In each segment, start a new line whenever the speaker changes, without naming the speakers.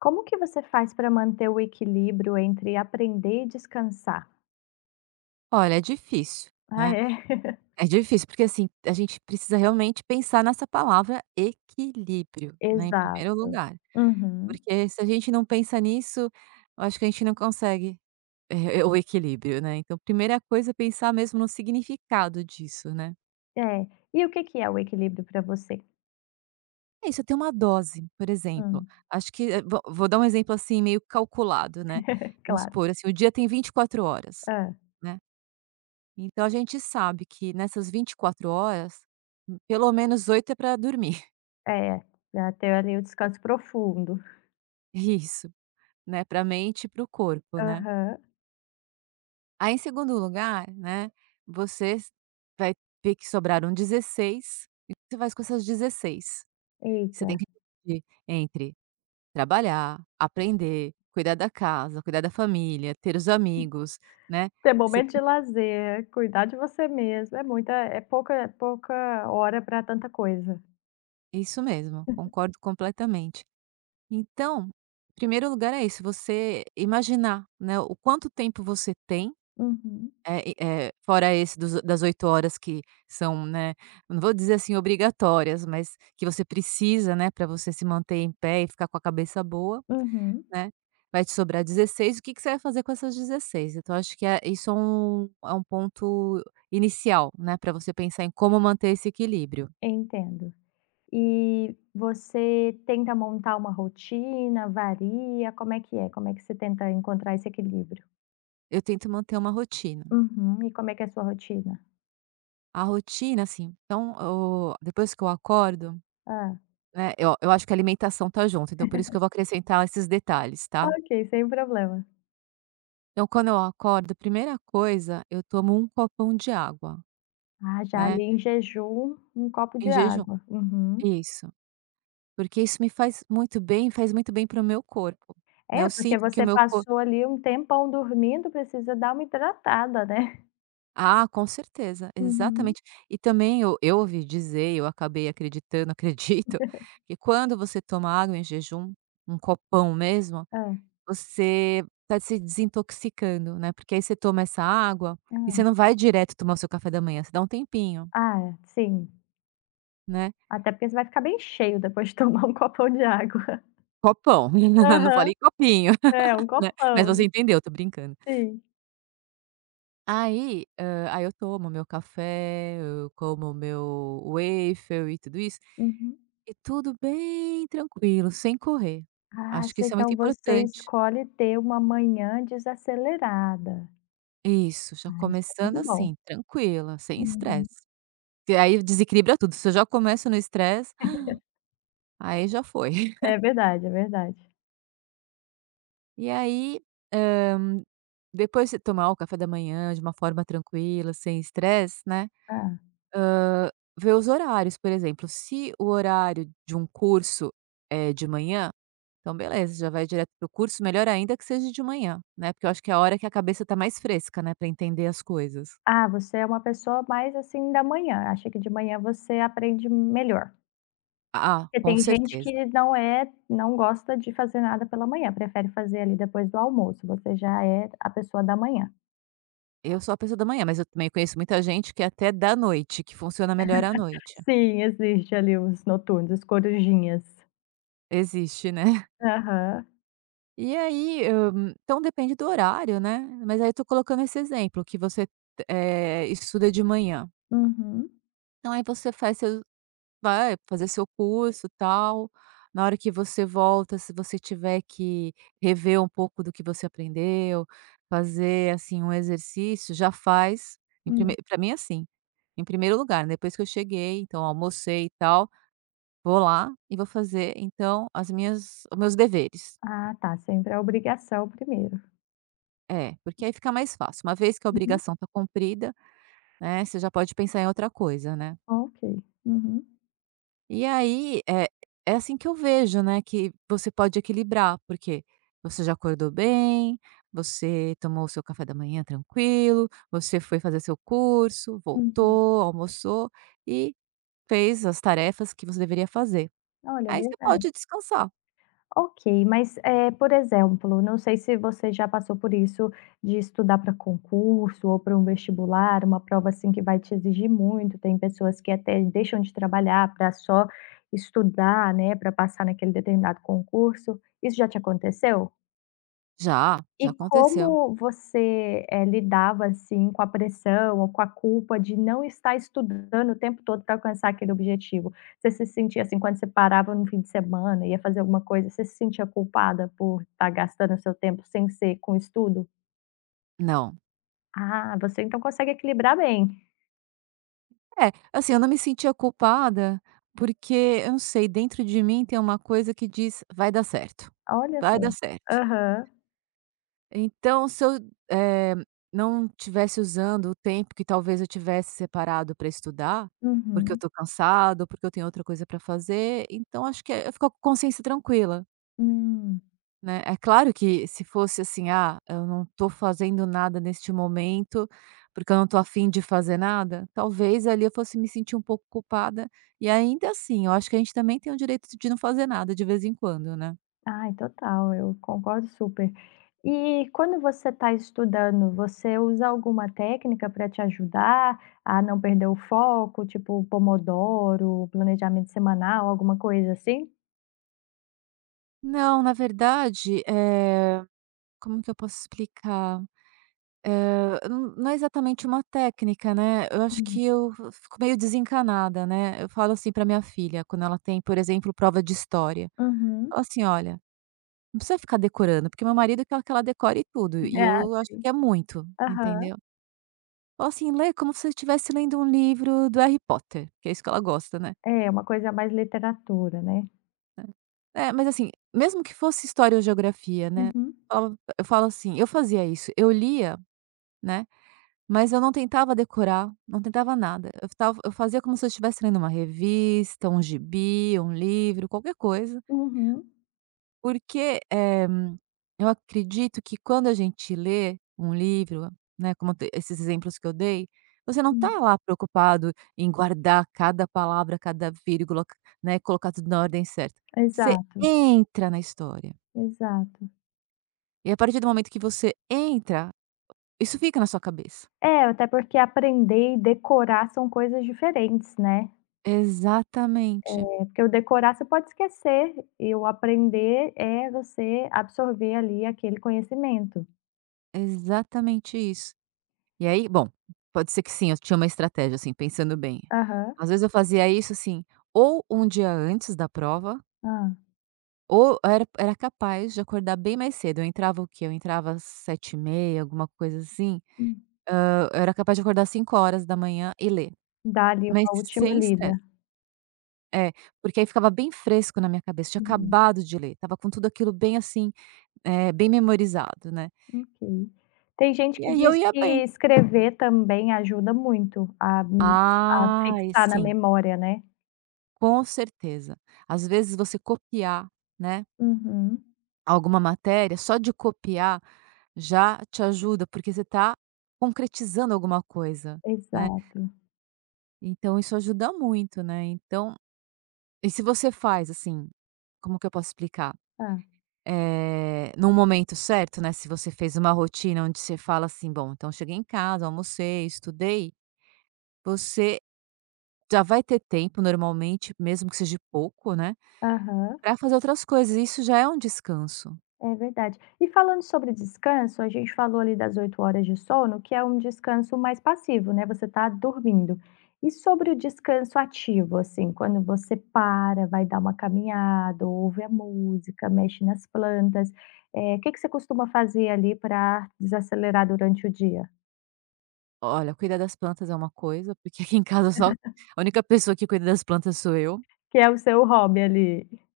Como que você faz para manter o equilíbrio entre aprender e descansar?
Olha, é difícil,
Ah,
né.
é?
É difícil, porque assim, a gente precisa realmente pensar nessa palavra equilíbrio, né, em primeiro
Exato.
lugar,
Uhum.
porque se a gente não pensa nisso, eu acho que a gente não consegue, e eh, o equilíbrio, né, então primeira coisa é pensar mesmo no significado disso, né.
É. E o que que é o equilíbrio para você?
É isso, ter uma dose, por exemplo,
Hum.
acho que, eh, vo vou dar um exemplo assim, meio calculado, né. Vamos
Claro.
supor, assim, o dia tem 24 horas,
Hã.
né. Então a gente sabe que nessas 24 horas, hum, pelo menos 8 é para dormir.
É, já tem ali o descanso profundo.
Isso, né, para mente e para o corpo, né.
Aham.
Aí em segundo lugar, né, vocês vai ver que sobraram 16, o que você faz com essas 16. Você tem
Eita.
que dividir entre trabalhar, aprender, cuidar da casa, cuidar da família, ter os amigos, né.
Ter
Você
momento de
tem
lazer, cuidar de você mesma, é muita é pouca é pouca hora para tanta coisa.
Isso mesmo, concordo completamente. Então, primeiro lugar é isso, você imaginar, né, o quanto tempo você tem,
Uhum.
eh, e, eh, fora esse dos das 8 horas que são né, não vou dizer, assim, obrigatórias, mas que você precisa, né, para você se manter em pé e ficar com a cabeça boa,
Uhum.
né, vai te sobrar 16. O que que você vai fazer com essas 16? Então, acho que é isso, é um é um ponto inicial, né, para você pensar em como manter esse equilíbrio.
Entendo. E você tenta montar uma rotina? Varia? Como é que é? Como é que você tenta encontrar esse equilíbrio?
Eu tento manter uma rotina.
Uhum, e como é que é a sua rotina?
A rotina, assim, então, o depois que eu acordo
Hã.
né, eu a eu acho que a alimentação tá junto, então, por isso que eu vou acrescentar esses detalhes, tá.
Ok, sem problema.
Eu quando eu acordo, primeira coisa, eu tomo um copão de água,
Ah, já
né.
li, em jejum, um copo de
Em jejum.
água. Uhum.
Isso. Porque isso me faz muito bem, faz muito bem para o meu corpo, né.
É
Eu
porque
sinto que o
você
meu cor
passou ali um tempão dormindo precisa dar uma hidratada, né.
Ah, com certeza.
Hum.
Exatamente. E também eu eu ouvi dizer, e eu acabei acreditando, acredito, que quando você toma água em jejum, um copão mesmo,
Hã.
você tá se desintoxicando, né. Porque aí você toma essa água e você
Hum.
não vai direto tomar o seu café da manhã, você dá um tempinho.
Ah, é, sim.
Né.
Até porque você vai ficar bem cheio depois de tomar um copão de água.
Copão, não
Aham,
falei copinho,
é, um
né. Mas
copão,
você
né,
entendeu, tô brincando.
sim.
Aí, hã, aí eu tomo meu café, eu como o meu waffle e tudo isso,
Uhum.
e tudo bem tranquilo, sem correr,
Ah,
acho que
sei.
isso é muito
Então você
importante.
escolhe ter uma manhã desacelerada.
Isso. Já
Ah, isso é
começando,
muito bom.
assim, tranquila, sem
Uhum.
estresse, porque aí desequilibra tudo se eu já começo no estresse, aí já foi.
É verdade, é verdade.
E aí, hã, depois você tomar o café da manhã de uma forma tranquila, sem estresse, né, hã,
Hã.
vê os horários, por exemplo, se o horário de um curso é de manhã, então beleza, já vai direto para o curso, melhor ainda que seja de manhã, né, porque eu acho que é a hora que a cabeça tá mais fresca, né, pra entender as coisas.
Ah, você é uma pessoa mais, assim, da manhã, acha que de manhã você aprende melhor?
Ah ah ah,
Porque
com
tem gente
certeza.
que não é não gosta de fazer nada pela manhã, prefere fazer ali depois do almoço. Você já é a pessoa da manhã.
Eu sou a pessoa da manhã, mas eu também conheço muita gente que até da noite, que funciona melhor à noite.
Sim, existe ali os noturnos, as corujinhas.
Existe, né.
Aham.
E aí, hã, então depende do horário, né, mas aí eu estou colocando esse exemplo que você, eh, estuda de manhã.
Uhum.
Então aí você faz seu vai fazer seu curso, tal, na hora que você volta, se você tiver que rever um pouco do que você aprendeu, fazer assim um exercício já faz em prime
Hum.
para mim é assim, em 1º lugar, depois que eu cheguei, então almocei e tal, vou lá e vou fazer então as minhas o meus deveres.
Ah, tá, sempre a obrigação 1º.
É, porque aí fica mais fácil, uma vez que a
Uhum.
obrigação está cumprida, né, você já pode pensar em outra coisa, né.
Oh, ok, uhum.
E aí, eh, é assim que eu vejo, né, que você pode equilibrar, porque você já acordou bem, você tomou o seu café da manhã tranquilo, você foi fazer seu curso,
Uhum.
voltou, almoçou e fez as tarefas que você deveria fazer.
Olha,
Aí você
verdade.
pode descansar.
Ok, mas, eh, por exemplo, não sei se você já passou por isso de estudar para concurso ou para um vestibular, uma prova assim que vai te exigir muito, tem pessoas que até deixam de trabalhar para só estudar, né, para passar naquele determinado concurso, isso já te aconteceu?
Já, já
E
aconteceu.
como você, eh, lidava assim com a pressão ou com a culpa de não estar estudando o tempo todo para alcançar aquele objetivo? Você se sentia assim, quando você parava no fim de semana e ia fazer alguma coisa, você se sentia culpada por estar gastando o seu tempo sem ser com estudo?
Não.
Ah, você então consegue equilibrar bem.
É, assim eu não me sentia culpada porque eu não sei dentro de mim tem uma coisa que diz: "vai dar certo,
Olha só.
vai dar certo".
Aham.
Então se eu, eh, não tivesse usando o tempo que talvez eu tivesse separado para estudar, porque eu
Uhum.
estou cansada ou porque eu tenho outra coisa para fazer, então acho que é eu fico com consciência tranquila
Hum.
né, é claro que se fosse assim, ah, eu não estou fazendo nada neste momento porque eu não estou a fim de fazer nada, talvez ali eu fosse me sentir um pouco culpada e ainda assim eu acho que a gente também tem o direito de não fazer nada de vez em quando, né.
Ai total, eu concordo super. E quando você está estudando você usa alguma técnica para te ajudar a não perder o foco tipo o pomodoro, planejamento semanal, alguma coisa assim?
Não, na verdade, eh, como que eu posso explicar? Hã, n não é exatamente uma técnica, né, eu acho
Hum.
que eu vo fico meio desencanada, né, eu falo assim para minha filha quando ela tem, por exemplo, prova de história.
Uhum.
Falo assim: "Olha, não precisa ficar decorando", porque meu marido quer que ela decore tudo e
Ah,
eu acho
sim.
que é muito,
Aham.
entendeu. Ou assim: "Lê como se você estivesse lendo um livro do Harry Potter", que é isso que ela gosta, né.
É, uma coisa mais literatura, né.
É. É, mas assim, mesmo que fosse história ou geografia, né,
Uhum.
falo eu falo assim eu fazia isso, eu lia, né, mas eu não tentava decorar, não tentava nada, eu f tava eu fazia como se eu estivesse lendo uma revista, um gibi, um livro, qualquer coisa.
Uhum.
Porque, eh, eu acredito que quando a gente lê um livro, né, como te esses exemplos que eu dei, você não tá
Hum.
lá preocupado em guardar cada palavra, cada vírgula, c né, colocar tudo na ordem certa, você
Exato.
entra na história.
Exato.
E a partir do momento que você entra isso fica na sua cabeça.
É, até porque aprender e decorar são coisas diferentes, né.
Exatamente.
É, porque o decorar você pode esquecer, e o aprender é você absorver ali aquele conhecimento.
Exatamente isso. E aí, bom, pode ser que sim, eu tinha uma estratégia assim, pensando bem,
Aham.
às vezes eu fazia isso, assim, ou um dia antes da prova
Hã.
ou eu era era capaz de acordar bem mais cedo, eu entrava o quê? Eu entrava 7h30, alguma coisa assim,
Hum.
hã, eu era capaz de acordar 5h00 e ler,
Dá ali
mas
uma última
sem
lida.
estresse. É porque aí ficava bem fresco na minha cabeça, tinha
Hum.
acabado de ler, estava com tudo aquilo bem, assim, eh, bem memorizado, né.
Ok. Tem gente
E
que
aí eu
diz
ia
que
bem.
escrever também ajuda muito a a
Ai
fixar na
sim
memória, né.
com certeza, às vezes você copiar, né
Uhum.
alguma matéria, só de copiar já te ajuda, porque você está concretizando alguma coisa, né.
Exato.
Então isso ajuda muito, né, então e se você faz, assim como que eu posso explicar?
Tá.
Eh, num momento certo, né, se você fez uma rotina onde você fala assim: "Bom, então eu cheguei em casa, almocei, estudei", você já vai ter tempo, normalmente, mesmo que seja pouco, né,
Aham.
para fazer outras coisas. Isso já é um descanso.
É verdade. E falando sobre descanso, a gente falou ali das 8 horas de sono, que é um descanso mais passivo, né, você tá dormindo. E sobre o descanso ativo, assim, quando você para, vai dar uma caminhada, ouve a música, mexe nas plantas, eh, que que você costuma fazer, ali, pra desacelerar durante o dia?
Olha, cuidar das plantas é uma coisa, porque aqui em casa só a única pessoa que cuida das plantas sou eu.
Que é o seu hobby, ali.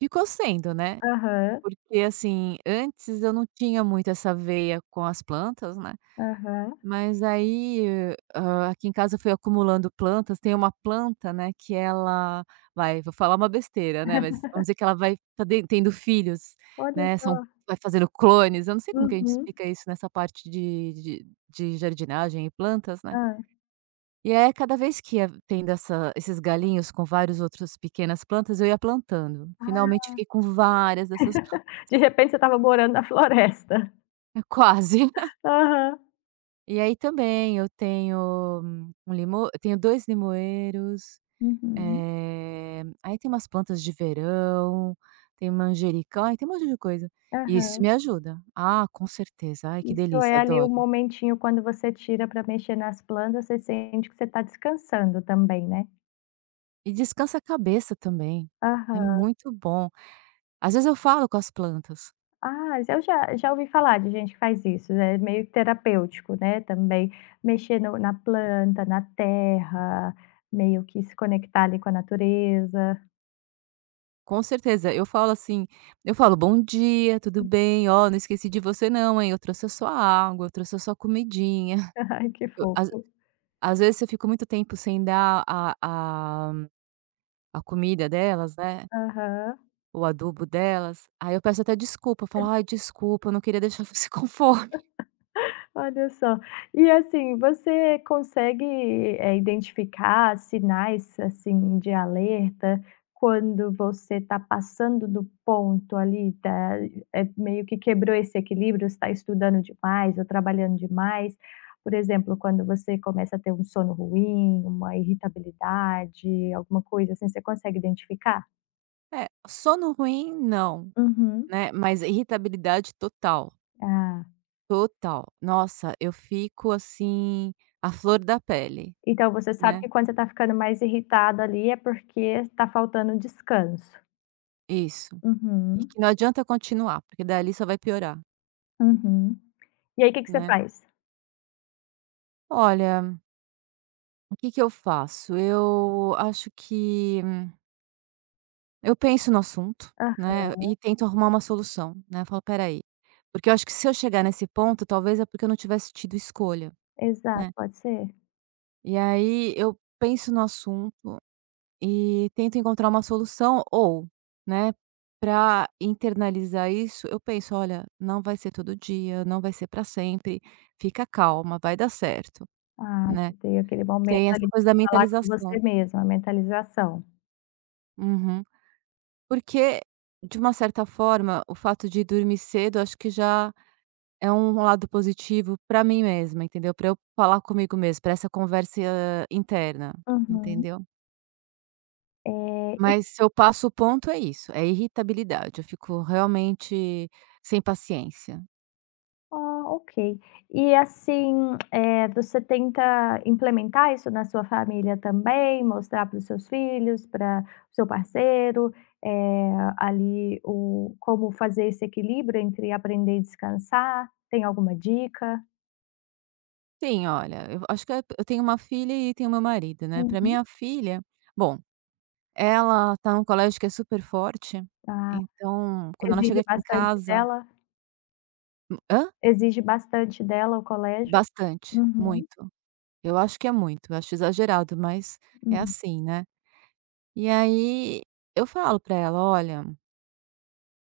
Ficou sendo, né,
Aham.
porque assim, antes eu não tinha muito essa veia com as plantas, né,
Aham.
mas aí, hã hã, aqui em casa eu fui acumulando plantas. Tem uma planta, né, que ela vai, vou falar uma besteira, né, mas vamos dizer que ela vai tá den tendo filhos,
Olha
né, são
só.
vai fazendo clones, eu não sei como que a gente
Uhum.
explica isso nessa parte de de de jardinagem e plantas, né.
Hã.
E aí a cada vez que ia tendo essa esses galhinhos com vários outros pequenas plantas, eu ia plantando.
Ah!
Finalmente fiquei com várias dessas plan
De repente você estava morando na floresta.
É quase.
Aham.
E aí também eu tenho um limo eu tenho 2 limoeiros,
Uhum.
eh, aí tem umas plantas de verão, tem manjericão, ai, tem um monte de coisa e isso
Aham.
me ajuda. Ah, com certeza. Ai, que
Isso é
delícia,
ali o
adoro.
momentinho quando você tira pra mexer nas plantas, você sente que você tá descansando também, né.
E descansa a cabeça também, é
Aham.
muito bom. Às vezes, eu falo com as plantas.
Ah, eu já já ouvi falar de gente que faz isso, é meio terapêutico, né, também mexer no na planta, na terra, meio que se conectar ali com a natureza
Com certeza. Eu falo, assim, eu falo: "Bom dia, tudo bem? Ó, não esqueci de você não, hein, eu trouxe a sua água, eu trouxe a sua comidinha".
Ai que
Eu às
fofo.
às vezes, se eu fico muito tempo sem dar a a a comida delas, né
Aham.
o adubo delas, aí eu peço até desculpa, falo: "Ai, desculpa, eu não queria deixar você com fome".
Olha só. E, assim, consegue, eh, identificar sinais, assim, de alerta quando você tá passando do ponto ali, tá eh, meio que quebrou esse equilíbrio, você tá estudando demais ou trabalhando demais? Por exemplo, quando você começa a ter um sono ruim, uma irritabilidade, alguma coisa assim, você consegue identificar?
É, sono ruim, não,
Uhum.
né, mas irritabilidade total.
Ah.
Total! Nossa, eu fico, assim, à flor da pele,
Então você sabe
né.
que quando você tá ficando mais irritada ali é porque tá faltando descanso?
Isso. E que
Uhum.
não adianta continuar, porque dali só vai piorar.
Uhum. E aí que que você
Né?
faz?
Olha o que que eu faço? Eu acho que eu penso no assunto,
Aham.
né, e tento arrumar uma solução, né. Falo: "Espera aí". Porque eu acho que se eu chegar nesse ponto, talvez, é porque eu não tivesse tido escolha,
Exato,
né.
pode ser.
E aí eu penso no assunto e tento encontrar uma solução, ou, né, pra internalizar isso, eu penso: "Olha, não vai ser todo dia, não vai ser pra sempre, fica calma, vai dar certo",
Ah,
né.
você tem aquele momento
Tem essa
ali
coisa da
pra falar com você
mentalização.
mesma, a mentalização?
Uhum. Porque, de uma certa forma, o fato de dormir cedo eu acho que já é um lado positivo pra mim mesma, entendeu? Para eu falar comigo mesma, para essa conversa interna,
Uhum.
entendeu?
É, e
Mas se eu passo o ponto, é isso, é irritabilidade, eu fico realmente sem paciência.
Ah, ok. E, assim, eh, você tenta implementar isso na sua família também, mostrar para os seus filhos, para o seu parceiro, eh, ali o como fazer esse equilíbrio entre aprender e descansar, tem alguma dica?
Sim. Olha, eu acho que e eu eu tenho uma filha e tenho o meu marido, né, pra
Uhum.
minha filha bom, ela tá num colégio que é super forte,
Ah,
então, quando ela
exige
chega aqui em
bastante
casa
dela?
Hum, hã?
Exige bastante dela, o colégio?
Bastante,
Uhum.
muito. Eu acho que é muito, acho exagerado, mas é
Hum.
assim, né. E aí eu falo pra ela: "Olha"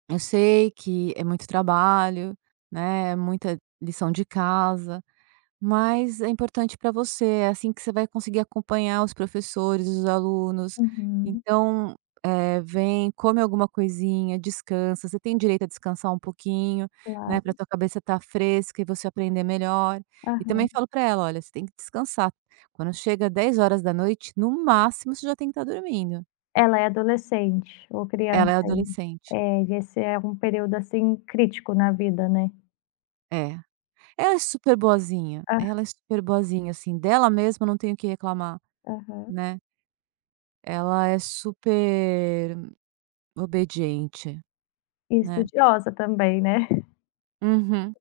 "eu sei que é muito trabalho, né, é muita lição de casa, mas é importante pra você, é assim que você vai conseguir acompanhar os professores e os alunos.
Uhum.
Então, eh, vem, come alguma coisinha, descansa, você tem direito a descansar um pouquinho, né, pra
Claro.
tua cabeça estar fresca e você aprender melhor" e também
Aham.
falo pra ela "Olha, você tem que descansar, quando chega 22h, no máximo, você já tem que estar dormindo".
Ela é adolescente ou
Ela é
criança ainda?
adolescente.
É, e esse é um período, assim, crítico na vida, né.
É. Ela é super boazinha.
Ah
Ela é super boazinha, assim, dela mesma, não tenho o que reclamar,
Aham.
né. Ela é super obediente,
E
né.
estudiosa também, né.
Uhum.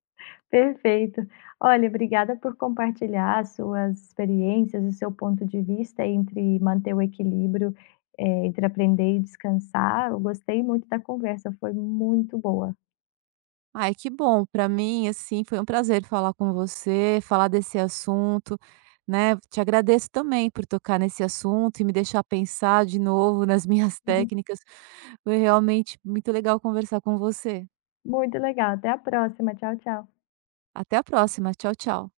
Perfeito. Olha, obrigada por compartilhar as suas experiências e seu ponto de vista entre manter o equilíbrio, eh, entre aprender e descansar. Eu gostei muito da conversa, foi muito boa.
Ai, que bom. Pra mim, assim, foi um prazer falar com você, falar desse assunto, né, te agradeço também por tocar nesse assunto e me deixar pensar de novo nas minhas
Uhum.
técnicas. Foi realmente muito legal conversar com você.
Muito legal. Até a próxima. Tchau, tchau.
Até a próxima. Tchau, tchau.